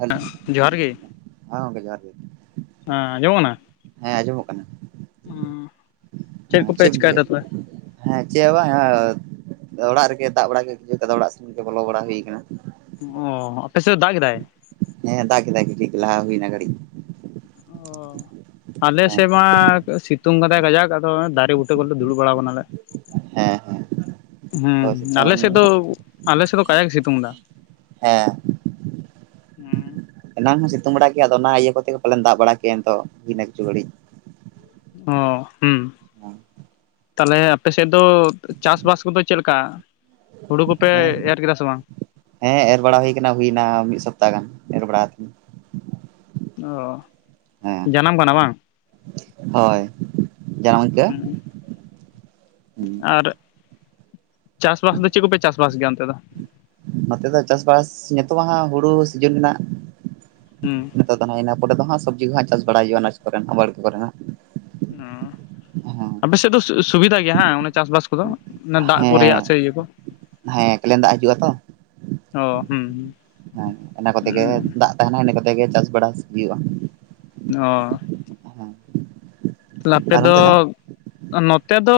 Hello ᱦᱮᱸ ᱡᱚᱦᱟᱨ ᱜᱮ ᱦᱮᱸ ᱜᱚᱢᱠᱮ ᱡᱚᱦᱟᱨ ᱜᱮᱼᱼ ᱦᱮᱸ ᱟᱡᱚᱢᱚᱜ ᱠᱟᱱᱟ [unintelligible] ᱪᱮᱫ ᱠᱚ ᱯᱮ ᱮᱢ ᱪᱮᱠᱟᱭ ᱫᱟ ᱪᱤᱠᱟᱹᱭᱮᱫ ᱛᱚᱵᱮᱼᱼ ᱦᱮᱸ ᱪᱮᱫ ᱦᱚᱸ ᱵᱟᱝ ᱚᱲᱟᱜ ᱨᱮ ᱜᱮ ᱫᱟᱜ ᱵᱟᱲᱟ ᱜᱮ [unintelligible] ᱠᱟᱫᱟ ᱚᱲᱟᱜ ᱥᱮᱱ ᱜᱮ ᱵᱚᱞᱚ ᱵᱟᱲᱟ ᱦᱩᱭ ᱟᱠᱟᱱᱟ ᱚᱻ ᱟᱯᱮᱥᱮᱫ ᱫᱟᱜ ᱠᱮᱫᱟᱭ ᱦᱮᱸ ᱫᱟᱜ ᱠᱮᱫᱟᱭ ᱠᱟᱴᱤᱡ ᱜᱮ ᱞᱟᱦᱟ ᱦᱩᱭ ᱱᱟ ᱜᱷᱟᱨᱤᱼᱼ ᱟᱞᱮ ᱦᱮᱸ ᱥᱮᱫ ᱢᱟ ᱥᱤᱛᱩᱝ ᱠᱟᱫᱟᱭ ᱜᱟᱡᱟᱠ ᱟᱫᱚ ᱫᱟᱨᱮ ᱵᱩᱴᱟᱹ ᱠᱚᱨᱮᱞᱮ ᱫᱩᱲᱩᱵ ᱵᱟᱲᱟᱟᱣ ᱠᱟᱱᱟᱞᱮ ᱦᱮᱸ ᱦᱮᱸ ᱦᱩᱸ ᱦᱳᱭ ᱟᱞᱮ ᱥᱤᱛᱩᱝ ᱥᱮᱫ ᱫᱚ ᱟᱞᱮ ᱥᱮᱫ ᱫᱚ ᱠᱟᱡᱟᱠ ᱜᱮ ᱥᱤᱛᱩᱝ ᱫᱟ ᱦᱮᱸ ᱦᱩᱸ ᱮᱱᱟᱝ ᱦᱚᱸ ᱥᱤᱛᱩᱝ ᱵᱟᱲᱟ ᱠᱮᱜᱼᱟ ᱟᱫᱚ ᱚᱱᱟ ᱤᱭᱟᱹ ᱠᱚ ᱛᱮ ᱜᱮ ᱯᱟᱞᱮᱱ ᱫᱟᱜ ᱵᱟᱲᱟ ᱠᱮᱜᱼᱟ ᱱᱤᱛᱚᱜ ᱦᱤᱱᱟᱹ ᱠᱤᱪᱩ ᱜᱷᱟᱹᱲᱤᱡ᱾ ᱚ ᱦᱩᱢ ᱛᱟᱦᱚᱞᱮ ᱟᱯᱮ ᱥᱮᱫ ᱫᱚ ᱪᱟᱥ ᱵᱟᱥ ᱠᱚ ᱫᱚ ᱪᱮᱫ ᱞᱮᱠᱟ? ᱦᱩᱲᱩ ᱠᱚ ᱯᱮ ᱦᱮᱸ ᱮᱨ ᱠᱮᱫᱟ ᱥᱮ ᱵᱟᱝᱼᱼ ᱦᱮᱸ ᱮᱨ ᱵᱟᱲᱟ ᱦᱩᱭ ᱟᱠᱟᱱᱟ ᱦᱩᱭᱱᱟ ᱢᱤᱫ ᱥᱚᱯᱛᱟᱦ ᱜᱟᱱ ᱮᱨ [unintelligible] ᱚ ᱦᱮᱸ ᱡᱟᱱᱟᱢ ᱠᱟᱱᱟ ᱵᱟᱝᱼᱼ ᱦᱳᱭ ᱡᱟᱢ ᱟᱹᱭᱠᱟᱹᱜᱼᱟ ᱟᱨ ᱪᱟᱥ ᱵᱟᱥ ᱫᱚ ᱪᱮᱫ ᱠᱚ ᱯᱮ ᱪᱟᱥᱵᱟᱥ ᱜᱮᱭᱟ ᱚᱱᱛᱮ ᱫᱚᱼᱼ ᱱᱚᱛᱮ ᱫᱚ ᱪᱟᱥ ᱵᱟᱥ ᱱᱤᱛᱚᱜ ᱢᱟ ᱦᱩᱲᱩ ᱥᱤᱡᱤᱱ ᱨᱮᱱᱟᱜᱼᱼ ᱦᱩᱢ ᱱᱤᱛᱚᱜ ᱫᱚ ᱦᱟᱸ ᱤᱱᱟᱹ ᱯᱚᱨᱮ ᱫᱚ ᱦᱟᱸᱜ ᱥᱚᱵᱽᱡᱤ ᱠᱚ ᱦᱟᱸᱜ ᱪᱟᱥ ᱵᱟᱲᱟᱭ ᱦᱩᱭᱩᱜᱼᱟ ᱚᱱᱟ ᱠᱚ ᱨᱮᱱᱟᱜ ᱵᱟᱲᱜᱮ ᱠᱚ ᱨᱮᱱᱟᱜᱼᱼ ᱚ ᱟᱯᱮ ᱥᱮᱫ ᱫᱚ ᱥᱩᱵᱤᱫᱷᱟ ᱜᱮᱭᱟ ᱚᱱᱮ ᱪᱟᱥ ᱵᱟᱥ ᱠᱚ ᱫᱚᱼᱼ ᱚᱱᱟ ᱫᱟᱜ ᱠᱚ ᱦᱮᱸ ᱨᱮᱭᱟᱜ ᱥᱮ ᱤᱭᱟᱹ ᱠᱚ ᱦᱮᱸ ᱠᱮᱞᱮᱱ ᱫᱟᱜ ᱦᱤᱡᱩᱜᱼᱟ ᱛᱚᱼᱼ ᱚ ᱦᱩᱸ ᱤᱱᱟᱹ ᱠᱚᱛᱮ ᱜᱮ ᱚ ᱫᱟᱜ ᱛᱟᱦᱮᱱᱟ ᱤᱱᱟᱹ ᱠᱚᱛᱮ ᱜᱮ ᱪᱟᱥ ᱵᱟᱲᱟ ᱦᱩᱭᱩᱜᱼᱟ ᱚ ᱦᱮᱸ ᱛᱟᱦᱚᱞᱮ ᱟᱯᱮ ᱟᱨ ᱫᱚ ᱚᱱᱛᱮ ᱱᱚᱛᱮ ᱫᱚᱼᱼ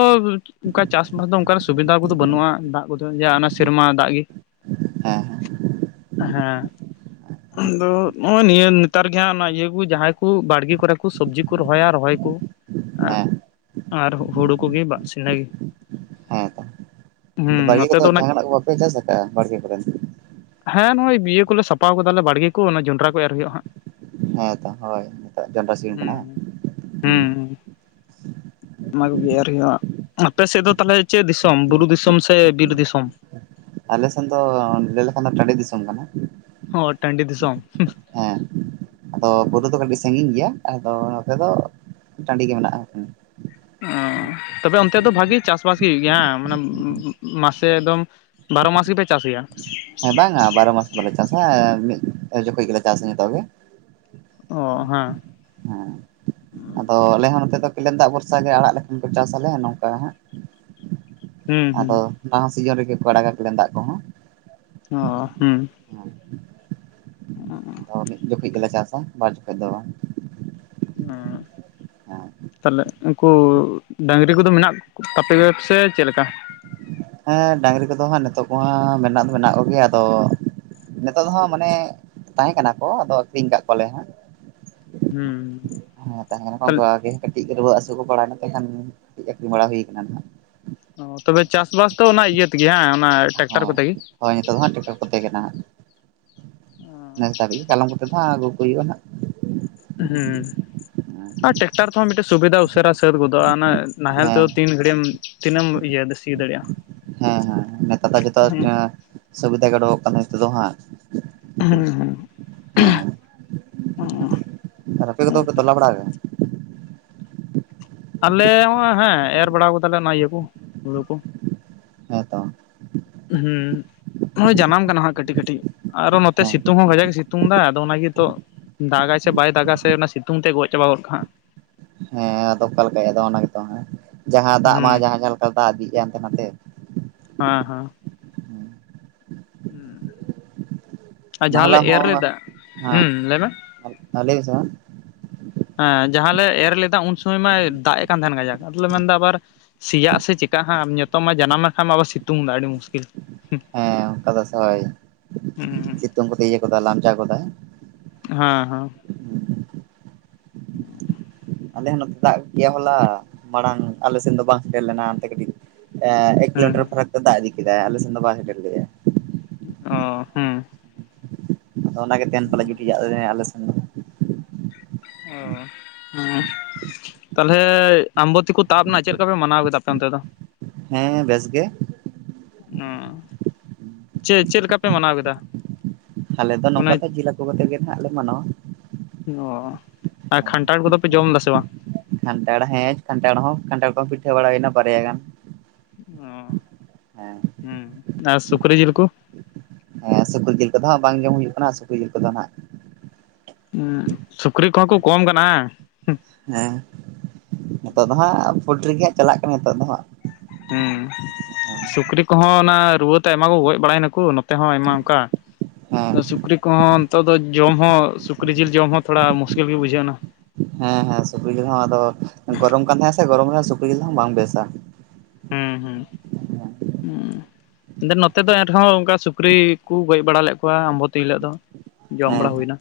ᱚᱱᱠᱟ ᱪᱟᱥᱵᱟᱥ ᱫᱚ ᱚᱱᱠᱟᱱᱟᱜ ᱥᱩᱵᱤᱫᱷᱟ ᱠᱚᱫᱚ ᱵᱟᱹᱱᱩᱜᱼᱟ ᱫᱟᱜ ᱠᱚᱫᱚ ᱡᱟ ᱚᱱᱟ ᱥᱮᱨᱢᱟ ᱫᱟᱜ ᱜᱮᱼᱼ ᱦᱮᱸ ᱦᱮᱸ ᱟᱫᱚ ᱱᱚᱜᱚᱭ ᱱᱤᱭᱟᱹ ᱱᱮᱛᱟᱨ ᱜᱮ ᱦᱟᱸᱜ ᱤᱭᱟᱹ ᱠᱚ ᱡᱟᱦᱟᱸᱭ ᱠᱚ ᱵᱟᱲᱜᱮ ᱠᱚᱨᱮ ᱠᱚ ᱥᱚᱵᱽᱡᱤ ᱠᱚ ᱨᱚᱦᱚᱭᱟ ᱨᱚᱦᱚᱭ ᱠᱚᱼᱼ ᱟᱨ ᱦᱮᱸ ᱟᱨ ᱦᱩᱲᱩ ᱠᱚ ᱜᱮ ᱵᱟᱥᱱᱟ ᱜᱮᱼᱼ ᱦᱮᱸ ᱛᱚ ᱵᱟᱲᱜᱮ ᱱᱚᱛᱮ ᱠᱚᱫᱚ ᱫᱚ ᱚᱱᱟ ᱡᱟᱦᱟᱱᱟᱜ ᱠᱚ ᱵᱟᱯᱮ ᱪᱟᱥ ᱟᱠᱟᱜᱼᱟ ᱵᱟᱲᱜᱮ ᱠᱚᱨᱮᱱᱼᱼ ᱦᱮᱸ ᱱᱚᱜ ᱚᱭ ᱤᱭᱟᱹ ᱠᱚᱞᱮ ᱥᱟᱯᱷᱟ ᱠᱟᱫᱟᱞᱮ ᱵᱟᱲᱜᱮ ᱠᱚ ᱡᱚᱱᱰᱨᱟ ᱠᱚ ᱮᱨ ᱦᱩᱭᱩᱜᱼᱟ ᱦᱟᱸᱜ ᱦᱮᱸ ᱛᱚ ᱦᱚᱭᱼᱼ ᱦᱮᱸ ᱦᱩᱸ ᱦᱮᱸ ᱚᱱᱟ ᱠᱚ ᱨᱮᱱᱟᱜ ᱜᱮ ᱟᱨᱠᱤ ᱟᱯᱮ ᱥᱮᱫ ᱫᱚ ᱛᱟᱦᱚᱞᱮ ᱪᱮᱫ ᱫᱤᱥᱚᱢ ᱵᱩᱨᱩ ᱫᱤᱥᱚᱢ ᱥᱮ ᱵᱤᱨ ᱫᱤᱥᱚᱢ ᱟᱞᱮ ᱥᱮᱱ ᱫᱚ ᱞᱟᱹᱭ ᱞᱮᱠᱷᱟᱱ ᱫᱚ ᱴᱟᱰᱤ ᱫᱤᱥᱚᱢ ᱠᱟᱱᱟ ᱚ ᱴᱟᱺᱰᱤ ᱫᱤᱥ ᱫᱤᱥᱚᱢᱼᱼ ᱦᱮᱸ ᱟᱫᱚ ᱵᱩᱨᱩ ᱫᱚ ᱠᱟᱹᱴᱤᱡ ᱥᱟᱺᱜᱤᱧ ᱜᱮᱭᱟ ᱟᱫᱚ ᱱᱚᱛᱮ ᱫᱚ ᱴᱟᱺᱰᱤ ᱜᱮ ᱢᱮᱱᱟᱜ ᱛᱚᱵᱮ ᱚᱱᱛᱮ ᱫᱚ ᱵᱷᱟᱜᱤ ᱪᱟᱥ ᱵᱟᱥ ᱜᱮ ᱦᱩᱭᱩᱜ ᱜᱮᱭᱟ ᱢᱟᱱᱮ ᱢᱟᱥᱮ ᱮᱠᱫᱚᱢ ᱵᱟᱨᱚ ᱢᱟᱥ ᱜᱮᱯᱮ ᱪᱟᱥ ᱜᱮᱭᱟ ᱦᱮᱸ ᱵᱟᱝᱟ ᱵᱟᱨᱚ ᱢᱟᱥ ᱫᱚ ᱵᱟᱞᱮ ᱪᱟᱥᱟ ᱢᱤᱫ ᱡᱚᱠᱷᱚᱱ ᱜᱮᱞᱮ ᱪᱟᱥᱟ ᱡᱚᱛᱚ ᱜᱮ ᱚ ᱦᱮᱸ ᱾ ᱦᱮᱸ ᱾ ᱟᱫᱚ ᱟᱞᱮ ᱦᱚᱸ ᱱᱚᱛᱮ ᱫᱚ ᱠᱮᱞᱮᱱ ᱫᱟᱜ ᱵᱷᱚᱨᱥᱟ ᱜᱮ, ᱟᱲᱟᱜ ᱞᱮᱠᱷᱟᱱ ᱠᱚ ᱪᱟᱥ ᱟᱞᱮ ᱱᱚᱝᱠᱟ ᱦᱟᱸᱜ ᱦᱩᱸ ᱾ ᱟᱫᱚ ᱦᱩᱸ ᱱᱚᱣᱟ ᱥᱤᱡᱮᱱ ᱨᱮᱜᱮ ᱠᱚ ᱟᱲᱟᱜᱟ ᱠᱮᱞᱮᱱ ᱫᱟᱜ ᱠᱚᱦᱚᱸ ᱾ ᱚ, ᱦᱩᱸ ᱾ ᱚᱸ-ᱚᱸ-ᱟᱸ-ᱟᱸ ᱾ ᱟᱫᱚ ᱢᱤᱫ ᱡᱚᱠᱷᱮᱡ ᱜᱮᱞᱮ ᱪᱟᱥᱟ ᱵᱟᱨ ᱡᱚᱠᱷᱚᱡ ᱫᱚ ᱵᱟᱝ ᱾ ᱱᱟᱸᱜ ᱾ ᱦᱮᱸ-ᱠᱳᱵ ᱾ ᱯᱟᱞᱮᱫ, ᱩᱱᱠᱩ ᱰᱟᱹᱟᱝᱨᱤ ᱠᱚᱫᱚ ᱢᱮᱱᱟᱜ ᱠᱚ ᱛᱟᱯᱮᱭᱟ ᱥᱮ ᱪᱮᱫ ᱞᱮᱠᱟ? ᱦᱮᱸ, ᱰᱟᱹᱝᱨᱤ ᱠᱚᱫᱚ ᱦᱟᱸᱜ ᱱᱤᱛᱚᱜ ᱠᱚ ᱦᱟᱸ ᱢᱮᱱᱟᱜ ᱫᱚ ᱢᱮᱱᱟᱜ ᱠᱚᱜᱮᱭᱟ ᱟᱫᱚ ᱱᱤᱛᱚᱜ ᱫᱚ ᱦᱟᱸᱜ ᱢᱟᱱᱮ ᱛᱟᱦᱮᱸ ᱠᱟᱱᱟ ᱠᱚ ᱟᱫᱚ ᱟᱹᱠᱷᱨᱤᱧ ᱟᱠᱟᱫ ᱠᱚᱣᱟᱞᱮ ᱦᱟᱸᱜ ᱾ ᱦᱩᱸ ᱾ ᱦᱮᱸ ᱛᱟᱦᱮᱸᱱ ᱠᱷᱟᱱ ᱠᱚ ᱟᱜᱮ ᱠᱟᱹᱴᱤᱡ ᱨᱩᱣᱟᱹ ᱦᱟᱹᱥᱩ ᱠᱚ ᱵᱟᱲᱟᱭᱱ ᱱᱠᱷᱟᱱ ᱠᱟᱹᱴᱤᱡ ᱟᱹᱠᱷᱨᱤᱧ ᱵᱟᱲᱟ ᱦᱳᱭ ᱟᱠᱟᱱᱟ ᱱᱟᱜ ᱾ ᱚ, ᱛᱚᱵᱮ ᱪᱟᱥᱵᱟᱥ ᱫᱚ ᱚᱱᱟ ᱤᱭᱟᱹ ᱛᱮᱜᱮ ᱟᱸᱸ ᱚᱱᱟ ᱴᱨᱟᱠᱴᱟᱨ ᱦᱳᱭ ᱠᱚᱛᱮ ᱜᱮ ᱾ ᱦᱳᱭ, ᱱᱤᱛᱚᱜ ᱫᱚ ᱦᱟᱸᱜ ᱴᱨᱟᱠᱴᱟᱨ ᱠᱚᱛᱮ ᱜᱮ ᱱᱟᱦᱟᱜ, ᱱᱮᱥ ᱫᱷᱟᱹᱵᱤᱡ ᱜᱮ ᱠᱟᱞᱚᱢ ᱠᱚᱛᱮ ᱫᱚ ᱦᱟᱸᱜ ᱟᱹᱜᱩ ᱠᱚ ᱦᱩᱭᱩᱜᱼᱟ ᱦᱟᱸᱜ ᱾ ᱦᱩᱸ, ᱟᱨ ᱴᱮᱠᱴᱟᱨ ᱠᱚᱦᱚᱸ ᱢᱤᱫᱴᱮᱱ ᱥᱩᱵᱤᱫᱟ ᱩᱥᱟᱹᱨᱟ ᱥᱟᱹᱛ ᱜᱚᱫᱚᱜᱼᱟ ᱱᱟᱜ ᱾ ᱱᱟᱦᱮᱞ ᱦᱮᱸ ᱛᱮᱫᱚ ᱛᱤᱱ ᱜᱷᱟᱹᱲᱤᱡ ᱮᱢ ᱛᱤᱱᱟᱹᱜ ᱮᱢ ᱤᱭᱟᱹᱥᱤ ᱫᱟᱲᱮᱭᱟᱜᱼᱟ ᱾ ᱦᱮᱸ ᱦᱮᱸ ᱱᱮᱛᱟᱨ ᱫᱚ ᱡᱚᱛᱚ ᱮᱸ ᱥᱩᱵᱤᱫᱟ ᱜᱮ ᱚᱸᱰᱚᱜᱚᱜ ᱠᱟᱱᱟ ᱱᱮᱥᱛᱮᱫᱚ ᱦᱟᱸᱜ ᱾ ᱦᱮᱸ ᱫᱷᱩᱸ-ᱠᱷᱮᱸ--ᱩᱸ ᱟᱨ ᱟᱯᱮ ᱠᱚ ᱫᱚ ᱯᱮ ᱛᱟᱞᱟ ᱵᱟᱲᱟ ᱟᱞᱮ ᱦᱚᱸ ᱦᱮᱸ ᱮᱨ ᱵᱟᱲᱟ ᱟᱠᱟᱫᱟᱞᱮ ᱚᱱᱟ ᱤᱭᱟᱹ ᱠᱚ ᱦᱩᱲᱩ ᱠᱚ ᱾ ᱛᱟᱝ-ᱰᱷᱩᱜ ᱤᱹᱦ-ᱦᱩᱸᱻ ᱱᱚᱜᱚᱭ ᱡᱟᱱᱟᱢ ᱠᱟᱱᱟ ᱦᱟᱸᱜ ᱠᱟᱹᱴᱤᱡ ᱠᱟᱹᱴᱤᱡ ᱟᱨᱚ ᱱᱚᱛᱮ ᱦᱮᱸ ᱥᱤᱛᱩᱝ ᱦᱚᱸ ᱠᱟᱡᱟᱜ ᱥᱤᱛᱩᱝ ᱮᱫᱟ ᱟᱫᱚ ᱚᱱᱟᱜᱮᱛᱚ ᱫᱟᱜᱟᱭ ᱥᱮ ᱵᱟᱭ ᱫᱟᱜᱟ ᱥᱮ ᱚᱱᱟ ᱥᱤᱛᱩᱝ ᱛᱮ ᱜᱚᱡ ᱪᱟᱵᱟ ᱜᱚᱫ ᱠᱟᱜ ᱟ ᱦᱟᱸᱜ ᱾ ᱦᱮᱸ ᱟᱫᱚ ᱚᱠᱟ ᱞᱮᱠᱟᱭ ᱚᱱᱟ ᱜᱮᱛᱚ ᱦᱟᱸᱜ ᱡᱟᱦᱟᱸ ᱫᱟᱜ ᱦᱩᱸ ᱢᱟ ᱡᱟᱦᱟᱸ, ᱡᱟᱦᱟᱸ ᱞᱮᱠᱟ ᱫᱟᱜ ᱤᱫᱤ ᱠᱟᱱ ᱛᱟᱦᱮᱸ ᱦᱟᱱᱛᱮ-ᱱᱟᱛᱮ ᱦᱟᱸ-ᱦᱟᱸ ᱾ ᱦᱩᱸ, ᱩᱢ-ᱪᱟ ᱟᱨ ᱦᱚᱞᱟ ᱡᱟᱦᱟᱸᱞᱮ ᱮᱨ ᱞᱮᱫᱟ, ᱦᱩᱸ᱾ ᱞᱟᱹᱭᱢᱮ? ᱟ-ᱟᱞᱮᱭᱤᱡ ᱥᱟ ᱦᱮᱸ ᱡᱟᱦᱟᱸ ᱞᱮ ᱮᱨ ᱞᱮᱫᱟ ᱩᱱ ᱥᱚᱢᱚᱭ ᱢᱟᱭ ᱫᱟᱜ ᱮᱜ ᱠᱟᱱ ᱛᱟᱦᱮᱱ ᱜᱟᱡᱟᱠ ᱟᱫᱚᱞᱮ ᱢᱮᱱᱫᱟ ᱟᱵᱟᱨ ᱥᱮᱭᱟᱜ-ᱟ ᱥᱮ ᱪᱮᱠᱟᱜ ᱟᱦᱟᱸᱜ ᱡᱚᱛᱚ ᱢᱟ ᱡᱟᱱᱟᱢ ᱟᱠᱟᱱ ᱟᱢ ᱥᱤᱛᱩᱝ ᱟᱲᱤ ᱢᱩᱥᱠᱤᱞ ᱾ ᱦᱮᱸ ᱚᱱᱠᱟ ᱫᱚ ᱥᱟᱵᱟᱵᱤᱠ,? ᱦᱩᱸ ᱦᱮᱸ ᱪᱮᱫ ᱡᱚᱢ ᱠᱚᱛᱮ ᱤᱭᱟᱹᱠᱚᱛᱮ ᱞᱟᱢᱪᱟ ᱜᱚᱫᱟᱭ? ᱮᱯ-ᱪᱟ, ᱦᱮᱸ ᱦᱮᱸ ᱾ ᱜᱲᱚᱸ-ᱪᱷᱟᱝ ᱾ ᱟᱞᱮ ᱦᱚᱸ ᱱᱚᱛᱮ ᱫᱟᱜ ᱠᱮᱭᱟ ᱦᱚᱞᱟ, ᱢᱟᱲᱟᱝ ᱟᱞᱮ ᱥᱮᱱ ᱫᱚ ᱵᱟᱝ ᱥᱮᱴᱮᱨ ᱞᱮᱱᱟ ᱚᱱᱛᱮ ᱠᱟᱹᱴᱤᱡ ᱾ ᱮᱸ ᱮᱠ ᱦᱮᱸ ᱠᱤᱞᱳᱢᱤᱴᱟᱨ ᱯᱷᱟᱨᱟᱠ ᱛᱮ ᱫᱟᱜ ᱤᱫᱤ ᱠᱮᱫᱟ ᱟᱞᱮ ᱥᱮᱱ ᱫᱚ ᱵᱟᱭ ᱥᱮᱴᱮᱨ ᱞᱮᱜᱟ ᱾ ᱚ ᱻᱦᱩᱸ ᱾ ᱚᱱᱟᱜᱮ ᱛᱮᱦᱮᱱ ᱯᱟᱞᱮ ᱡᱩᱴᱤᱡᱟᱜ ᱟᱞᱮ ᱥᱮᱱ ᱾ ᱠᱩᱠᱩᱲ-ᱪᱩᱝ-ᱦᱮᱸ, ᱚ -ᱦᱮᱸ ᱾ ᱪᱷᱤᱠᱤ, ᱛᱟᱞᱦᱮ ᱟᱢᱵᱚᱛᱛᱤ ᱠᱚ ᱛᱟᱵ ᱱᱟ ᱪᱮᱫ ᱞᱮᱠᱟ ᱯᱮ ᱢᱟᱱᱟᱣ ᱠᱮᱫᱟ ᱟᱯᱮ ᱚᱱᱛᱮ ᱫᱚ? ᱦᱮᱸᱦᱮᱸ, ᱵᱮᱹᱥ ᱜᱮ ᱾ ᱟᱸ ᱪᱮᱫ, ᱪᱮᱫ ᱞᱮᱠᱟ ᱯᱮ ᱢᱟᱱᱟᱣ ᱠᱮᱫᱟ? ᱟᱞᱮ ᱫᱚ ᱢᱟᱱᱮ ᱱᱚᱝᱠᱟ ᱫᱚ ᱡᱮᱹᱞ ᱦᱟᱠᱳ ᱠᱟᱛᱮ ᱜᱮ ᱦᱟᱸᱜ ᱞᱮ ᱢᱟᱱᱟᱣᱟ ᱾ ᱱ-ᱣ-ᱟ, ᱟᱨ ᱠᱷᱟᱱᱴᱷᱟᱲ ᱠᱚᱫᱚ ᱯᱮ ᱡᱚᱢ ᱫᱟ ᱥᱮ ᱵᱟᱝ? ᱠᱷᱟᱱᱴᱷᱟᱲ ᱦᱮᱸ ᱠᱷᱟᱱᱴᱷᱟᱲ ᱦᱚᱸ ᱠᱷᱟᱱᱴᱷᱟᱲ ᱠᱚᱦᱚᱸ ᱯᱤᱴᱷᱟᱹ ᱵᱟᱲᱟ ᱦᱩᱭ ᱮᱱᱟ ᱵᱟᱨᱭᱟ ᱜᱟᱱ ᱚ ᱦᱮᱸ ᱦᱮᱸ ᱟᱨ ᱥᱩᱠᱨᱤ ᱡᱤᱞ ᱠᱚ? ᱮ ᱥᱩᱠᱨᱤ ᱡᱤᱞ ᱠᱚ ᱫᱚ ᱦᱟᱸᱜ ᱵᱟᱝ ᱡᱚᱢ ᱦᱩᱭᱩᱜ ᱠᱟᱱᱟ ᱥᱩᱠᱨᱤ ᱡᱤᱞ ᱠᱚ ᱫᱚ ᱦᱟᱸᱜᱼᱼ ᱦᱩᱸ ᱥᱩᱠᱨᱤ ᱠᱚ ᱦᱚᱸ ᱠᱚ ᱠᱚᱢ ᱠᱟᱱᱟ ᱦᱮᱸᱼᱼ ᱦᱮᱸ ᱱᱤᱛᱚᱜ ᱫᱚ ᱦᱟᱸᱜ ᱯᱳᱞᱴᱨᱤ ᱜᱮ ᱦᱟᱸᱜ ᱪᱟᱞᱟᱜ ᱠᱟᱱᱟ ᱱᱤᱛᱚᱜ ᱫᱚ ᱦᱟᱸᱜᱼᱼ ᱦᱩᱸ [unintelligible] ᱥᱩᱠᱨᱤ ᱠᱚ ᱦᱚᱸ ᱚᱱᱟ ᱨᱩᱣᱟᱹ ᱛᱮ ᱟᱭᱢᱟ ᱠᱚ ᱜᱚᱡ ᱵᱟᱲᱟᱭ ᱱᱟᱠᱚ ᱱᱚᱛᱮ ᱦᱚᱸ ᱟᱭᱢᱟ ᱚᱱᱠᱟᱼᱼ ᱦᱮᱸ ᱥᱩᱠᱨᱤ ᱠᱚ ᱦᱚᱸ ᱱᱤᱛᱚᱜ ᱫᱚ ᱡᱚᱢ ᱦᱚᱸ ᱥᱩᱠᱨᱤ ᱡᱤᱞ ᱡᱚᱢ ᱦᱚᱸ ᱛᱷᱚᱲᱟ ᱢᱩᱥᱠᱤᱞ ᱜᱮ ᱵᱩᱡᱷᱟᱹᱣ ᱮᱱᱟ ᱦᱮᱸ ᱦᱮᱸ ᱥᱩᱠᱨᱤ ᱡᱤᱞ ᱦᱚᱸ ᱟᱫᱚ ᱜᱚᱨᱚᱢ ᱠᱟᱱ ᱛᱟᱦᱮᱸ ᱥᱮ ᱜᱚᱨᱚᱢ ᱨᱮ ᱥᱩᱠᱨᱤ ᱡᱤᱞ ᱦᱚᱸ ᱵᱟᱝ ᱵᱮᱥᱟ [inaudible] ᱦᱩ ᱢᱮᱱ ᱱᱚᱛᱮ ᱫᱚ ᱮᱱ ᱨᱮᱦᱚᱸ ᱚᱱᱠᱟ ᱥᱩᱠᱨᱤ ᱠᱚ ᱜᱚᱡ ᱵᱟᱲᱟ ᱞᱮᱫ ᱠᱚᱣᱟ ᱟᱢᱵᱚᱛᱤ ᱦᱤᱞᱳᱜ ᱫᱚᱼᱼ ᱡᱚᱢ ᱦᱮᱸ ᱵᱟᱲᱟ ᱦᱩᱭ ᱮᱱᱟ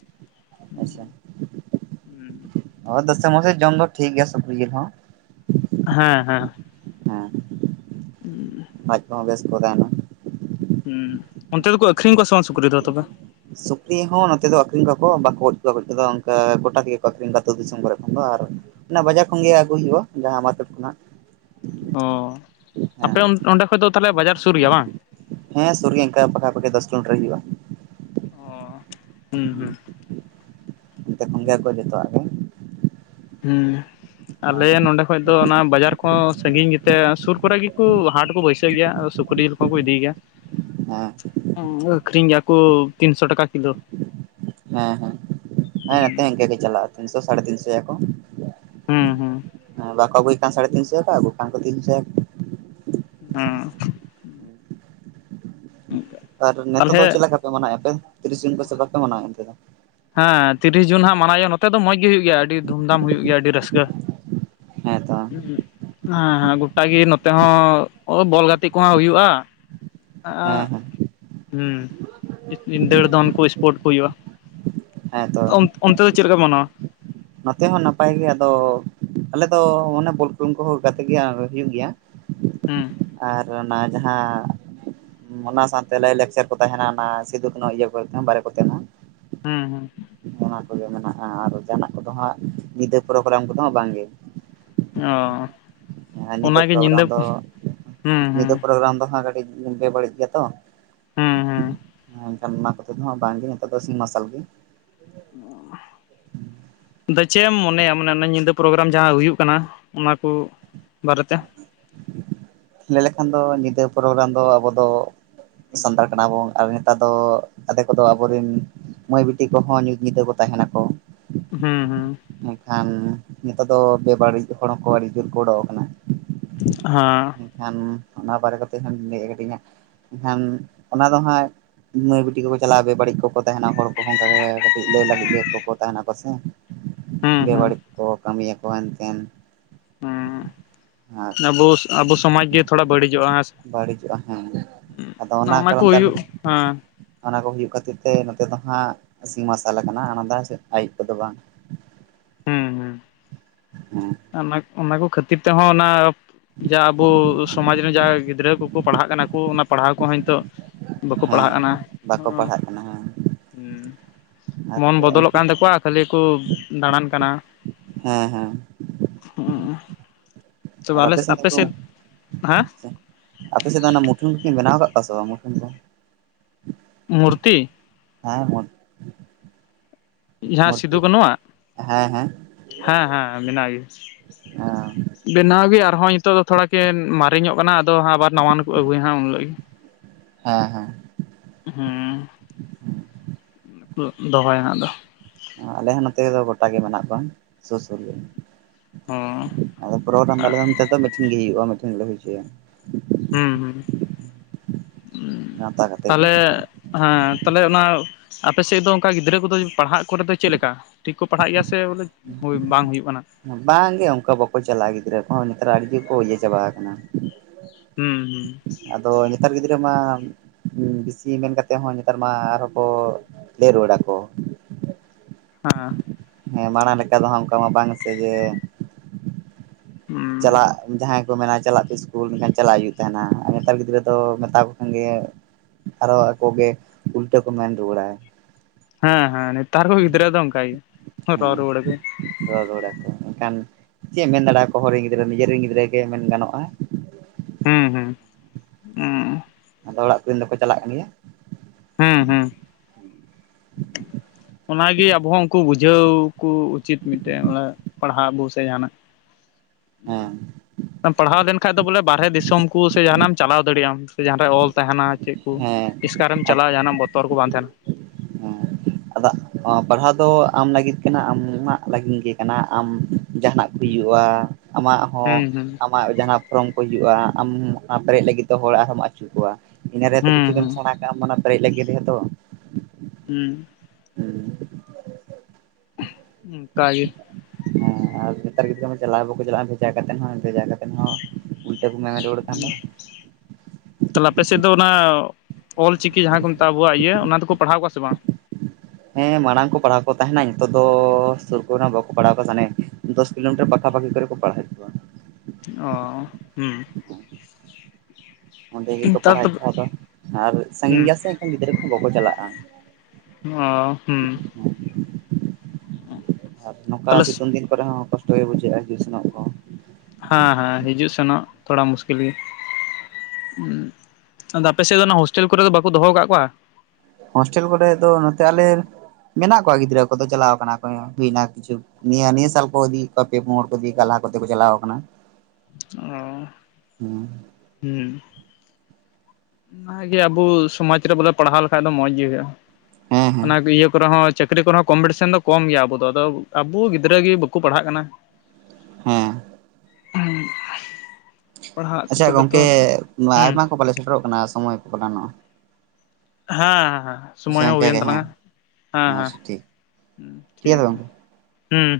ᱚ ᱫᱚᱥᱮ ᱢᱟᱥᱮ ᱡᱚᱢ ᱫᱚ ᱴᱷᱤᱠ ᱜᱮᱭᱟ ᱥᱩᱠᱨᱤ ᱡᱤᱞ ᱦᱚᱸᱼᱼ ᱦᱮᱸ ᱦᱮᱸ ᱞᱟᱹᱡ ᱠᱚ ᱦᱚᱸ ᱵᱮᱥ ᱠᱚ ᱛᱟᱦᱮᱱᱟ ᱦᱩᱸ ᱚᱱᱛᱮ ᱫᱚ ᱠᱚ ᱟᱹᱠᱷᱨᱤᱧ ᱠᱚᱣᱟ ᱥᱮ ᱵᱟᱝ ᱥᱩᱠᱨᱤ ᱫᱚ ᱛᱚᱵᱮ? ᱥᱩᱠᱨᱤ ᱦᱚᱸ ᱱᱚᱛᱮ ᱫᱚ ᱟᱹᱠᱷᱨᱤᱧ ᱠᱚᱣᱟ ᱠᱚ ᱵᱟᱠᱚ ᱜᱚᱡ ᱠᱚᱣᱟ ᱜᱚᱡ ᱠᱚ ᱫᱚ ᱚᱱᱠᱟ ᱜᱚᱴᱟ ᱛᱮᱜᱮ ᱠᱚ ᱟᱹᱠᱷᱨᱤᱧ ᱠᱚᱣᱟ ᱟᱹᱛᱩ ᱫᱤᱥᱚᱢ ᱠᱚᱨᱮ ᱠᱷᱚᱱ ᱫᱚ ᱟᱨ ᱚᱱᱟ ᱵᱟᱡᱟᱨ ᱠᱷᱚᱱ ᱜᱮ ᱟᱹᱜᱩᱭ ᱦᱩᱭᱩᱜᱼᱟ ᱡᱟᱦᱟᱸ ᱢᱟᱨᱠᱮᱴ ᱠᱷᱚᱱᱟᱜ ᱚᱻ ᱦᱮᱸ ᱟᱯᱮ ᱚᱸᱰᱮ ᱠᱷᱚᱡ ᱫᱚ ᱛᱟᱦᱚᱞᱮ ᱵᱟᱡᱟᱨ ᱥᱩᱨ ᱜᱮᱭᱟ ᱵᱟᱝ? ᱦᱮᱸ ᱥᱩᱨ ᱜᱮ ᱤᱱᱠᱟ ᱯᱟᱠᱟ ᱯᱟᱠᱤ ᱫᱚᱥ ᱠᱤᱞᱳ ᱢᱤᱴᱟᱨ ᱨᱮ ᱦᱩᱭᱩᱜᱼᱟ ᱚ ᱦᱩᱸ ᱦᱩᱸᱼᱼ [unintelligible] ᱠᱚ ᱡᱚᱛᱚᱣᱟᱜ ᱜᱮᱼᱼ ᱦᱩᱸ ᱦᱮᱸ ᱟᱞᱮ ᱱᱚᱸᱰᱮ ᱠᱷᱚᱡ ᱫᱚ ᱚᱱᱟ ᱵᱟᱡᱟᱨ ᱠᱷᱚᱱ ᱥᱟᱸᱹᱜᱤᱧ ᱜᱮᱛᱮ ᱥᱩᱨ ᱠᱚᱨᱮ ᱜᱮᱠᱩ ᱦᱟᱴ ᱠᱚ ᱵᱟᱹᱭᱥᱟᱹᱣ ᱜᱮᱭᱟ ᱥᱩᱠᱨᱤ ᱦᱚᱸ ᱠᱚ ᱤᱫᱤᱭ ᱜᱮᱭᱟ [unintelligible] ᱟᱹᱠᱷᱨᱤᱧ ᱜᱮᱭᱟ ᱠᱚ ᱛᱤᱱᱥᱚ ᱴᱟᱠᱟ ᱠᱤᱞᱳ ᱦᱮᱸ ᱦᱮᱸ ᱦᱮᱸ ᱦᱩᱸ ᱱᱚᱛᱮ ᱤᱱᱠᱟᱹ ᱜᱮ ᱪᱟᱞᱟᱜᱼᱟ ᱛᱤᱱᱥᱚ ᱥᱟᱲᱮ ᱛᱤᱱᱥᱚᱭᱟ ᱠᱚᱼᱼ ᱦᱮᱸ ᱦᱮᱸ ᱦᱮ ᱵᱟᱠᱚ ᱟᱜᱩᱭ ᱠᱷᱟᱱ ᱥᱟᱲᱮ ᱛᱤᱱᱥᱚᱭᱟ ᱠᱚ ᱟᱜᱩ ᱠᱷᱟᱱ ᱠᱚ ᱛᱤᱱᱥᱚᱭᱟ ᱦᱩᱸ ᱟᱨ ᱛᱟᱦᱚᱞᱮ ᱱᱤᱛᱚᱜ ᱫᱚ ᱪᱮᱫ ᱞᱮᱠᱟ ᱯᱮ ᱢᱟᱱᱟᱣᱮᱫ ᱟᱯᱮ ᱛᱤᱨᱤᱥ ᱡᱩᱱ ᱠᱚ ᱥᱮᱫ ᱵᱟᱯᱮ ᱢᱟᱱᱟᱣᱮᱜ ᱚᱱᱛᱮ ᱫᱚᱼᱼ ᱦᱮᱸ ᱛᱤᱨᱤᱥ ᱡᱩᱱ ᱦᱟᱸᱜ ᱢᱟᱱᱟᱣᱭᱟᱼᱟ ᱱᱚᱛᱮ ᱫᱚ ᱢᱚᱸᱡᱽ ᱜᱮ ᱦᱩᱭᱩᱜ ᱜᱮᱭᱟ ᱟᱹᱰᱤ ᱫᱷᱩᱢᱫᱷᱟᱢ ᱦᱩᱭᱩᱜ ᱜᱮᱭᱟ ᱟᱹᱰᱤ ᱨᱟᱹᱥᱠᱟᱹᱼᱼ ᱦᱮᱸ ᱛᱚ ᱦᱮᱸ ᱦᱮᱸ ᱜᱚᱴᱟ ᱜᱮ ᱱᱚᱛᱮ ᱦᱚᱸ ᱵᱚᱞ ᱜᱟᱛᱮᱜ ᱠᱚ ᱦᱟᱸᱜ ᱦᱩᱭᱩᱜᱼᱟ ᱦᱮᱸ ᱦᱮᱸ ᱦᱩᱸ ᱫᱟᱹᱲ ᱫᱚᱱ ᱠᱚ ᱥᱯᱳᱨᱴ ᱠᱚ ᱦᱩᱭᱩᱜᱼᱟ ᱦᱮᱸ ᱛᱚ ᱚᱱᱛᱮ ᱫᱚ ᱪᱮᱫᱠᱟ ᱢᱟᱱᱟᱣᱟ ᱱᱚᱛᱮ ᱦᱚᱸ ᱱᱟᱯᱟᱭ ᱜᱮ ᱟᱫᱚ ᱟᱞᱮ ᱫᱚ ᱚᱱᱮ ᱵᱚᱞ ᱠᱷᱮᱞ ᱠᱚᱦᱚᱸ ᱜᱟᱛᱮ ᱜᱮᱭᱟ ᱟᱨ ᱦᱩᱭᱩᱜ ᱜᱮᱭᱟ [unintelligible] ᱦᱮᱸ ᱟᱨ ᱚᱱᱟ ᱡᱟᱦᱟᱸᱼᱼ ᱚᱱᱟ ᱥᱟᱶᱛᱮ ᱞᱟᱭᱼᱞᱟᱠᱪᱟᱨ ᱠᱚ ᱛᱟᱦᱮᱱᱟ ᱚᱱᱟ ᱥᱤᱫᱩᱠᱟᱱᱩ ᱤᱭᱟᱹ ᱠᱚ ᱵᱟᱨᱮ ᱠᱚᱛᱮ ᱱᱟ, ᱼᱼ ᱦᱩᱸ ᱦᱩᱸ᱾ ᱚᱱᱟ ᱠᱚᱜᱮ ᱢᱮᱱᱟᱜᱼᱟ ᱟᱨ ᱡᱟᱦᱟᱱᱟᱜ ᱠᱚᱫᱚ ᱦᱟᱸᱜ ᱧᱤᱫᱟᱹ ᱯᱚᱨᱚᱜᱨᱟᱢ ᱠᱚᱫᱚ ᱦᱟᱸᱜ ᱵᱟᱝᱜᱮ᱾ ᱚᱻᱻ᱾ ᱦᱮ ᱱᱤᱫᱟᱹ ᱯᱨᱳᱜᱨᱟᱢ ᱫᱚ ᱦᱩᱸ ᱱᱤᱫᱟᱹ ᱦᱩᱸ ᱯᱨᱳᱜᱨᱟᱢ ᱫᱚ ᱦᱟᱸᱜ ᱠᱟᱹᱴᱤᱡ ᱵᱮ ᱵᱟᱹᱲᱤᱡ ᱜᱮᱭᱟ ᱛᱚ᱾ ᱦᱩᱸ ᱦᱩᱸ ᱦᱮᱸ ᱮᱱᱠᱷᱟᱱ ᱚᱱᱟ ᱠᱚᱛᱮ ᱫᱚ ᱦᱟᱜ ᱵᱟᱝᱜᱮ ᱱᱮᱛᱟᱨ ᱫᱚ ᱥᱤᱧ ᱢᱟᱨᱥᱟᱞ ᱜᱮ, [unintelligible] ᱟᱫᱚ ᱪᱮᱜ ᱮᱢ ᱢᱚᱱᱮᱭᱟ ᱢᱟᱱᱮ ᱧᱤᱫᱟᱹ ᱯᱨᱳᱜᱨᱟᱢ ᱡᱟᱦᱟᱸ ᱦᱩᱭᱩᱜ ᱠᱟᱱᱟ ᱚᱱᱟ ᱠᱚ ᱵᱟᱨᱮ ᱛᱮ? ᱞᱟᱹᱭ ᱞᱮᱠᱷᱟᱱ ᱫᱚ ᱧᱤᱫᱟᱹ ᱯᱨᱳᱜᱨᱟᱢ ᱫᱚ ᱟᱵᱚ ᱫᱚ ᱥᱟᱱᱛᱟᱲ ᱠᱟᱱᱟᱵᱚᱱ, ᱟᱨ ᱱᱮᱛᱟᱨ ᱫᱚ ᱟᱫᱮ ᱠᱚᱫᱚ ᱟᱵᱚᱨᱤᱱ ᱢᱟᱹᱭ ᱵᱤᱴᱤ ᱠᱚᱦᱚᱸ ᱧᱩᱛ ᱧᱤᱫᱟᱹ ᱠᱚ ᱛᱟᱦᱮᱱᱟ ᱠᱚ, ᱦᱩᱸ ᱦᱩᱸ ᱢᱮᱱᱠᱷᱟᱱ ᱱᱮᱛᱟᱨ ᱫᱚ ᱵᱮ ᱵᱟᱹᱲᱤᱡ ᱦᱚᱲᱠᱚ ᱟᱹᱰᱤ ᱡᱳᱨ ᱠᱚ ᱚᱰᱚᱠ ᱟᱠᱟᱱᱟ᱾ ᱦᱟᱸ᱾ ᱮᱱᱠᱷᱟᱱ ᱚᱱᱟ ᱵᱟᱨᱮ ᱠᱚᱛᱮ ᱦᱚ ᱞᱟᱹᱭ ᱦᱟᱴᱤᱧᱟ ᱮᱱᱠᱷᱟᱱ ᱚᱱᱟ ᱫᱚ ᱦᱟᱸᱜ ᱢᱟᱹᱭ ᱵᱤᱴᱤ ᱠᱚᱠᱚ ᱪᱟᱞᱟᱜᱼᱟ ᱵᱮᱵᱟᱹᱲᱤᱡ ᱠᱚᱠᱚ ᱛᱟᱦᱮᱱᱟ ᱦᱚᱲ ᱠᱚᱦᱚᱸ ᱚᱱᱠᱟ ᱜᱮ ᱠᱟᱹᱴᱤᱡ ᱞᱟᱹᱭ ᱞᱟᱹᱜᱤᱫ ᱛᱮ ᱠᱚ ᱛᱟᱦᱮᱱᱟ ᱯᱟᱥᱮ, ᱦᱩᱸ ᱵᱮ ᱦᱩᱸ ᱵᱟᱹᱲᱤᱡ ᱠᱚ ᱠᱟᱹᱢᱤᱭᱟ ᱠᱚ ᱦᱮᱱᱛᱮᱱ᱾ ᱦᱩᱸ ᱟᱵᱚ ᱟᱵᱚ ᱥᱚᱢᱟᱡᱽ ᱡᱟᱹᱛ ᱛᱷᱚᱲᱟ ᱵᱟᱹᱲᱤᱡᱚᱜᱼᱟ ᱦᱮᱸ ᱥᱮ, ᱵᱟᱹᱲᱤᱡᱚᱜᱼᱟ ᱦᱮᱸ ᱟᱫᱚ ᱚᱱᱟ ᱠᱚ ᱠᱟᱨᱚᱱ ᱛᱮ ᱟᱞᱮ ᱦᱩᱭᱩᱜ ᱦᱮᱸ ᱚᱱᱟ ᱠᱚ ᱦᱩᱭᱩᱜ ᱠᱷᱟᱹᱛᱤᱨ ᱛᱮ ᱱᱚᱛᱮ ᱫᱚ ᱦᱟᱸᱜ ᱥᱤᱧ ᱢᱟᱨᱥᱟᱞ ᱟᱠᱟᱱᱟ ᱚᱱᱟ ᱫᱚ ᱟᱹᱭᱩᱵ ᱠᱚᱫᱚ ᱵᱟᱝ᱾ ᱦᱩᱸ ᱦᱩᱸ ᱦᱩᱸ ᱚᱱᱟ ᱚᱱᱟ ᱠᱚ ᱠᱷᱟᱹᱛᱤᱨ ᱛᱮᱦᱚᱸ ᱚᱱᱟ ᱡᱟ ᱟᱵᱚ ᱥᱚᱢᱟᱡᱽ ᱨᱮᱱ ᱡᱟ ᱜᱤᱫᱽᱨᱟᱹ ᱠᱚᱠᱚ ᱯᱟᱲᱦᱟᱜ ᱠᱟᱱᱟ ᱠᱚ ᱚᱱᱟ ᱯᱟᱲᱦᱟᱣ ᱠᱚᱦᱚᱸ ᱱᱤᱛᱚᱜ ᱵᱟᱠᱚ ᱦᱮᱸ ᱯᱟᱲᱦᱟᱜ ᱠᱟᱱᱟ᱾ ᱵᱟᱠᱚ ᱯᱟᱲᱦᱟᱜ ᱠᱟᱱᱟ ᱦᱮᱸ ᱟᱨ ᱢᱚᱱ ᱵᱚᱫᱚᱞᱚᱜ ᱩᱱᱠᱤᱱ ᱠᱟᱱ ᱛᱟᱠᱚᱣᱟ ᱠᱷᱟᱹᱞᱤ ᱠᱚ ᱫᱟᱬᱟᱱ ᱠᱟᱱᱟ᱾ ᱦᱮᱸ ᱦᱮᱸ᱾ ᱦᱮᱸ ᱛᱚᱵᱮ ᱟᱞᱮ ᱟᱯᱮ ᱥᱮᱫ ᱦᱮᱸ ᱟᱯᱮ ᱥᱮᱫ ᱫᱚ ᱚᱱᱟ ᱢᱩᱴᱷᱟᱹᱱ ᱠᱚᱠᱤᱱ ᱵᱮᱱᱟᱣ ᱟᱠᱟᱫ ᱠᱚᱣᱟ ᱥᱮ ᱵᱟᱝ ᱢᱩᱴᱷᱟᱹᱱ ᱠᱚ? ᱢᱩᱨᱛᱤ? ᱦᱮᱸ ᱡᱟᱦᱟᱸ ᱢᱩᱨᱛᱤ ᱥᱤᱫᱩ ᱠᱟᱹᱱᱩ ᱣᱟᱜ ᱦᱮᱸ ᱦᱮᱸ ᱦᱮᱸ ᱦᱮᱸ ᱵᱮᱱᱟᱣ ᱜᱮ᱾ [unintelligible] ᱵᱮᱱᱟᱣ ᱜᱮ ᱟᱨᱦᱚᱸ ᱱᱤᱛᱚᱜ ᱫᱚ ᱛᱷᱚᱲᱟ ᱠᱤ ᱢᱟᱨᱮ ᱧᱚᱜ ᱠᱟᱱᱟ ᱟᱫᱚ ᱦᱟᱸᱜ ᱟᱵᱟᱨ ᱱᱟᱣᱟᱟᱱ ᱠᱚ ᱟᱹᱜᱩᱭᱟ ᱦᱟᱜ ᱩᱱ ᱦᱤᱞᱳ ᱜᱮ᱾ ᱦᱮᱸ ᱦᱮᱸ ᱦᱩᱸ, ᱫᱚᱦᱚᱭᱟ ᱦᱟᱜ ᱫᱚ ᱟᱞᱮ ᱦᱚᱸ ᱱᱚᱛᱮ ᱫᱚ ᱜᱚᱴᱟ ᱜᱮ ᱢᱮᱱᱟᱜ ᱠᱚᱣᱟ ᱥᱩᱨ ᱥᱩᱨ ᱜᱮ᱾ ᱦᱩᱸ ᱟᱫᱚ ᱯᱨᱳᱜᱨᱟᱢ ᱟᱫᱚ ᱟᱞᱮ ᱫᱚ ᱱᱚᱱᱛᱮ ᱫᱚ ᱢᱤᱴᱮᱱ ᱜᱮ ᱦᱩᱭᱩᱜᱼᱟ ᱢᱤᱫᱴᱮᱱ ᱜᱮᱞᱮ ᱦᱚᱪᱚᱭᱟ᱾ ᱦᱩᱸ ᱦᱩᱸ ᱜᱟᱶᱛᱟ ᱠᱟᱛᱮ ᱜᱮ ᱛᱟᱦᱚᱞᱮ ᱦᱮᱸ ᱛᱟᱦᱚᱞᱮ ᱚᱱᱟ ᱟᱯᱮ ᱥᱮᱫ ᱫᱚ ᱚᱱᱠᱟ ᱜᱤᱫᱽᱨᱟᱹ ᱠᱚᱫᱚ ᱯᱟᱲᱦᱟᱜ ᱠᱚᱨᱮᱮᱫ ᱫᱚ ᱪᱮᱫ ᱞᱮᱠᱟ ᱴᱷᱤᱠ ᱠᱚ ᱯᱟᱲᱦᱟᱜ ᱜᱮᱭᱟ ᱥᱮ ᱵᱚᱞᱮ ᱦᱩᱭ ᱵᱟᱝ ᱦᱩᱭᱩᱜ ᱠᱟᱱᱟ᱾ ᱵᱟᱝᱜ ᱜᱮ ᱚᱱᱠᱟ ᱵᱟᱠᱚ ᱪᱟᱞᱟᱜᱼᱟ ᱜᱤᱫᱽᱨᱟᱹ ᱠᱚᱦᱚᱸ ᱱᱮᱛᱟᱨ ᱟᱹᱰᱤ ᱜᱮᱠᱚ ᱤᱭᱟᱹ ᱪᱟᱵᱟ ᱟᱠᱟᱱᱟ᱾ ᱦᱩᱸ ᱦᱩᱸ᱾ ᱟᱫᱚ ᱱᱮᱛᱟᱨ ᱜᱤᱫᱽᱨᱟᱹ ᱢᱟ, ᱵᱮᱥᱤ ᱢᱮᱱ ᱠᱟᱛᱮᱫ ᱦᱚᱸ ᱱᱮᱛᱟᱨ ᱢᱟ ᱟᱨᱦᱚᱸ ᱠᱚ, ᱞᱮ ᱨᱩᱣᱟᱹᱲᱟᱠᱚ᱾ ᱦᱟᱸ᱾ ᱦᱮᱸ ᱢᱟᱲᱟᱝ ᱞᱮᱠᱟ ᱫᱚ ᱦᱟᱸᱜ ᱚᱱᱠᱟ ᱢᱟ ᱵᱟᱝ ᱥᱮ ᱡᱮ? ᱦᱩᱸ ᱪᱟᱞᱟᱜ ᱡᱟᱦᱟᱸᱭ, ᱢᱮᱱᱟ ᱠᱚ ᱪᱟᱞᱟᱜ ᱯᱮ ᱤᱥᱠᱩᱞ ᱢᱮᱱᱠᱷᱟᱱ ᱪᱟᱞᱟᱜ ᱦᱩᱭᱩᱜ ᱛᱟᱦᱮᱱᱟ ᱟᱨ ᱱᱮᱛᱟᱨ ᱜᱤᱫᱽᱨᱟᱹ ᱫᱚ ᱢᱮᱛᱟ ᱠᱚ ᱠᱷᱟᱱ ᱜᱮ? ᱟᱨᱦᱚ ᱟᱠᱚᱜᱮ ᱩᱞᱴᱟᱹ ᱠᱚ ᱢᱮᱱ ᱨᱩᱣᱟᱹᱲᱟ᱾ ᱦᱮᱸ ᱦᱮᱸ ᱱᱮᱛᱟᱨ ᱠᱚ ᱜᱤᱫᱽᱨᱟᱹ ᱫᱚ ᱚᱱᱠᱟ᱾ ᱨᱚ ᱦᱮᱸ, ᱨᱩᱣᱟᱹᱲ ᱟᱠᱚ ᱨᱚᱲ ᱨᱩᱣᱟᱹᱲ ᱟᱠᱚ ᱮᱱᱠᱷᱟᱱ ᱪᱮᱫ ᱮᱢ ᱢᱮᱱ ᱫᱟᱲᱮ ᱟᱠᱚ ᱦᱚᱲᱨᱮᱱ ᱜᱤᱫᱽᱨᱟᱹ ᱱᱤᱡᱮᱱ ᱜᱤᱫᱽᱨᱟᱹ ᱜᱮ ᱢᱮᱱ ᱜᱟᱱᱚᱜᱼᱟ᱾ ᱦᱩᱸ ᱦᱩᱸ, ᱩᱜ ᱟᱫᱚ ᱚᱲᱟᱜ ᱠᱚ ᱫᱤᱱ ᱫᱚᱠᱚ ᱪᱟᱞᱟᱜ ᱠᱟᱱ ᱜᱮᱭᱟ᱾ ᱦᱩᱸ ᱦᱩᱸ, ᱚᱱᱟᱜᱮ ᱟᱵᱚ ᱦᱚᱸ ᱩᱱᱠᱩ ᱵᱩᱡᱷᱟᱹᱣ ᱠᱩ ᱩᱪᱤᱛ ᱢᱤᱫᱴᱮᱱ ᱚᱲᱟᱜ ᱯᱟᱲᱦᱟᱜ ᱵᱩ ᱥᱮ ᱡᱟᱦᱟᱱᱟᱜ? ᱦᱮᱸ, ᱯᱟᱲᱦᱟᱣ ᱞᱮᱱᱠᱷᱟᱱᱡ ᱫᱚ ᱵᱚᱞᱮ ᱵᱟᱨᱦᱮ ᱫᱤᱥᱚᱢ ᱠᱚ ᱥᱮ ᱡᱟᱦᱟᱱᱟᱜ ᱟᱢ ᱪᱟᱞᱟᱣ ᱫᱟᱲᱮᱭᱟᱜᱼᱟᱢ ᱥᱮ ᱡᱟᱦᱟᱸᱨᱮ ᱚᱞ ᱛᱟᱦᱮᱱᱟ ᱪᱮᱫ? ᱠᱚ ᱦᱮᱸ ᱤᱥᱠᱟᱨᱮᱢ ᱟᱫᱚ ᱪᱟᱞᱟᱜᱼᱟ ᱡᱟᱦᱟᱱᱟᱜ ᱵᱚᱛᱚᱨ ᱠᱚ ᱵᱟᱝ ᱛᱟᱦᱮᱱᱟ᱾ ᱟᱫᱚ ᱯᱟᱲᱦᱟᱣ ᱫᱚ ᱟᱢ ᱞᱟᱹᱜᱤᱫ ᱠᱟᱱᱟ ᱟᱢᱟᱜ ᱞᱟᱹᱜᱤᱫ ᱜᱮ ᱠᱟᱱᱟ ᱟᱢ, ᱡᱟᱦᱟᱱᱟᱜ ᱠᱚ ᱦᱩᱭᱩᱜᱼᱟ ᱟᱢᱟᱜ ᱦᱚᱸ ᱦᱩᱸ ᱦᱩᱸ ᱟᱢ ᱟᱢᱟᱜ ᱡᱟᱦᱟᱸ ᱯᱷᱨᱚᱢ ᱠᱚ ᱦᱤᱡᱩᱜᱼᱟ ᱟᱢ ᱚᱱᱟ ᱯᱮᱨᱮᱡ ᱞᱟᱹᱜᱤᱫ ᱛᱮ ᱦᱚᱲ ᱟᱨᱦᱚᱢ ᱟᱹᱪᱩ ᱠᱚᱣᱟ᱾ ᱤᱱᱟ ᱨᱮᱦᱛᱚ ᱦᱩᱸ ᱠᱤᱪᱷᱩᱢ ᱦᱩᱸ ᱥᱮᱬᱟ ᱠᱟᱜᱼᱟ ᱢᱟᱱᱮ ᱯᱨᱮᱡ ᱞᱟᱹᱜᱤᱫ ᱨᱮᱦᱚᱸᱛᱚ᱾ ᱦᱩᱸ, ᱦᱮᱸ ᱚᱱᱠᱟ ᱠᱟᱜᱮ᱾ ᱟᱨ ᱱᱮᱛᱟᱨ ᱜᱤᱫᱽᱨᱟᱹ ᱪᱟᱞᱟ ᱵᱟᱠᱚ ᱪᱟᱞᱟᱜᱼᱟ ᱵᱷᱮᱡᱟ ᱠᱟᱛᱮᱫ ᱦᱚᱸ ᱵᱷᱮᱡᱟ ᱠᱟᱛᱮ, ᱦᱩᱸ, ᱛᱟᱦᱚᱞᱮ ᱟᱯᱮᱥᱮᱫ ᱫᱚ ᱚᱱᱟ ᱚᱞ ᱪᱤᱠᱤ ᱡᱟᱦᱟᱸ ᱠᱚ ᱢᱮᱛᱟᱜᱼᱟ ᱟᱵᱚᱣᱟᱜ ᱤᱭᱟᱹ ᱚᱱᱟ ᱫᱚᱠᱚ ᱯᱟᱲᱦᱟᱣ ᱠᱚᱣᱟ ᱥᱮ ᱵᱟᱝ? ᱦᱮᱸ ᱢᱟᱲᱟᱝ ᱠᱚ ᱯᱟᱲᱦᱟᱣ ᱠᱚ ᱛᱟᱦᱮᱱᱟ ᱱᱤᱛᱚᱜ ᱫᱚ ᱥᱩᱨ ᱠᱚᱨᱮ ᱦᱚᱸ ᱵᱟᱠᱚ ᱯᱟᱲᱦᱟᱣ ᱠᱚᱣᱟᱱᱮ᱾ ᱠᱤᱞᱳᱢᱤᱴᱟᱨ ᱯᱠᱷᱷᱟ ᱯᱟᱠᱷᱤ ᱠᱚᱨᱮ ᱠᱚ ᱯᱟᱲᱦᱟᱣᱮᱫ ᱠᱚᱭᱟ ᱾ ᱚ, ᱦᱩᱸ, ᱚᱸᱰᱮ ᱜᱮᱠᱚ ᱱᱮᱛᱟᱨ ᱯᱟᱲᱦᱟᱣ ᱫᱚ ᱮᱫ ᱠᱚᱣᱟ ᱟᱫᱚ ᱟᱨ ᱥᱟᱺᱜᱤᱧ ᱦᱩᱸ ᱜᱮᱭᱟ ᱥᱮ ᱮᱠᱷᱚᱱ ᱜᱤᱫᱽᱨᱟᱹ ᱠᱚᱦᱚᱸ ᱵᱟᱠᱚ ᱪᱟᱞᱟᱜᱼᱟ᱾ ᱦᱚ ᱦᱩᱸ, ᱟᱨ ᱱᱚᱝᱠᱟ ᱛᱟᱦᱞᱮ ᱥᱤᱛᱩᱝ ᱫᱤᱱ ᱠᱚᱨᱮ ᱦᱚᱸ ᱠᱚᱥᱴᱚ ᱜᱮ ᱵᱩᱡᱷᱟᱹᱜᱼᱟ ᱦᱤᱡᱩᱜ ᱥᱮᱱᱚᱜ ᱠᱚᱦᱚ᱾ ᱦᱮᱸ ᱦᱮᱸ, ᱦᱤᱡᱩᱜ ᱥᱮᱱᱚᱜ ᱛᱷᱚᱲᱟ ᱢᱩᱥᱠᱤᱞ ᱜᱮ ᱦᱩᱸ, ᱟᱫᱚ ᱟᱯᱮ ᱥᱮᱫ ᱫᱚ ᱚᱱᱟ ᱦᱳᱥᱴᱮᱞ ᱠᱚᱨᱮ ᱫᱚ ᱵᱟᱠᱚ ᱫᱚᱦᱚ ᱟᱠᱟᱫ ᱠᱚᱣᱟ? ᱦᱳᱥᱴᱮᱞ ᱠᱚᱨᱮ ᱫᱚ ᱱᱚᱛᱮ ᱟᱞᱮ ᱢᱮᱱᱟᱜ ᱠᱚᱣᱟ ᱜᱤᱫᱽᱨᱟᱹ ᱠᱚᱫᱚ ᱪᱟᱞᱟᱣ ᱠᱟᱱᱟ ᱠᱚ ᱦᱩᱭᱱᱟ ᱠᱤᱪᱷᱩ ᱱᱤᱭᱟᱹ ᱱᱤᱭᱟᱹ ᱥᱟᱞ ᱠᱚ ᱤᱫᱤ ᱠᱟᱜ ᱠᱚᱭᱟ, ᱯᱮ ᱯᱳᱲ ᱦᱚᱲ ᱠᱚ ᱤᱫᱤ ᱠᱟ ᱞᱟᱦᱟ ᱠᱚᱛᱮ ᱠᱚ ᱪᱟᱞᱟᱣ ᱠᱟᱱᱟ᱾ ᱚ, ᱦᱮᱸ ᱦᱩᱸ, ᱚᱱᱟᱜᱮ ᱟᱵᱚ ᱥᱚᱢᱟᱡ ᱨᱮ ᱵᱚᱞᱮ ᱯᱟᱲᱦᱟᱣ ᱞᱮᱠᱷᱟᱡ ᱫᱚ ᱢᱚᱸᱡᱽ ᱜᱮ ᱦᱩᱭᱩᱜᱼᱟ᱾ ᱦᱮᱸ ᱚᱱᱟ ᱤᱭᱟᱹ ᱠᱚᱨᱮ ᱦᱚᱸ ᱪᱟᱹᱠᱨᱤ ᱠᱚᱨᱮ ᱦᱚᱸ ᱠᱚᱢᱯᱤᱴᱤᱥᱮᱱ ᱫᱚ ᱠᱚᱢ ᱜᱮᱭᱟ ᱟᱵᱚ ᱫᱚ, ᱟᱫᱚ ᱟᱵᱚ ᱜᱤᱫᱽᱨᱟᱹ ᱜᱮ ᱵᱟᱠᱚ ᱯᱟᱲᱦᱟᱜ ᱠᱟᱱᱟ᱾ ᱦᱮᱸ, ᱦᱚᱸ ᱟᱪᱪᱷᱟ ᱜᱚᱝᱠᱮ ᱦᱩᱸ ᱟᱭᱢᱟ ᱠᱚ ᱯᱟᱞᱮ ᱥᱮᱴᱮᱨᱚᱜ ᱠᱟᱱᱟ ᱥᱚᱢᱚᱭ ᱠᱚ ᱯᱟᱞᱮᱱᱚᱜ, ᱦᱮᱸ ᱦᱮᱸ ᱦᱮᱸ ᱟᱪᱪᱷᱟ ᱥᱚᱢᱚᱭ ᱦᱚᱸ ᱤᱱᱠᱟᱹ ᱦᱩᱭᱮᱱ ᱜᱮ ᱦᱮᱸ ᱛᱟᱞᱟᱝᱟ᱾ ᱦᱮᱸ ᱦᱮᱸ, ᱟᱪᱪᱷᱟ ᱴᱷᱤᱠ ᱴᱷᱤᱠ ᱜᱮᱭᱟ ᱴᱷᱤᱠ ᱛᱚᱵᱮ ᱜᱚᱝᱠᱮ ᱦᱩᱸ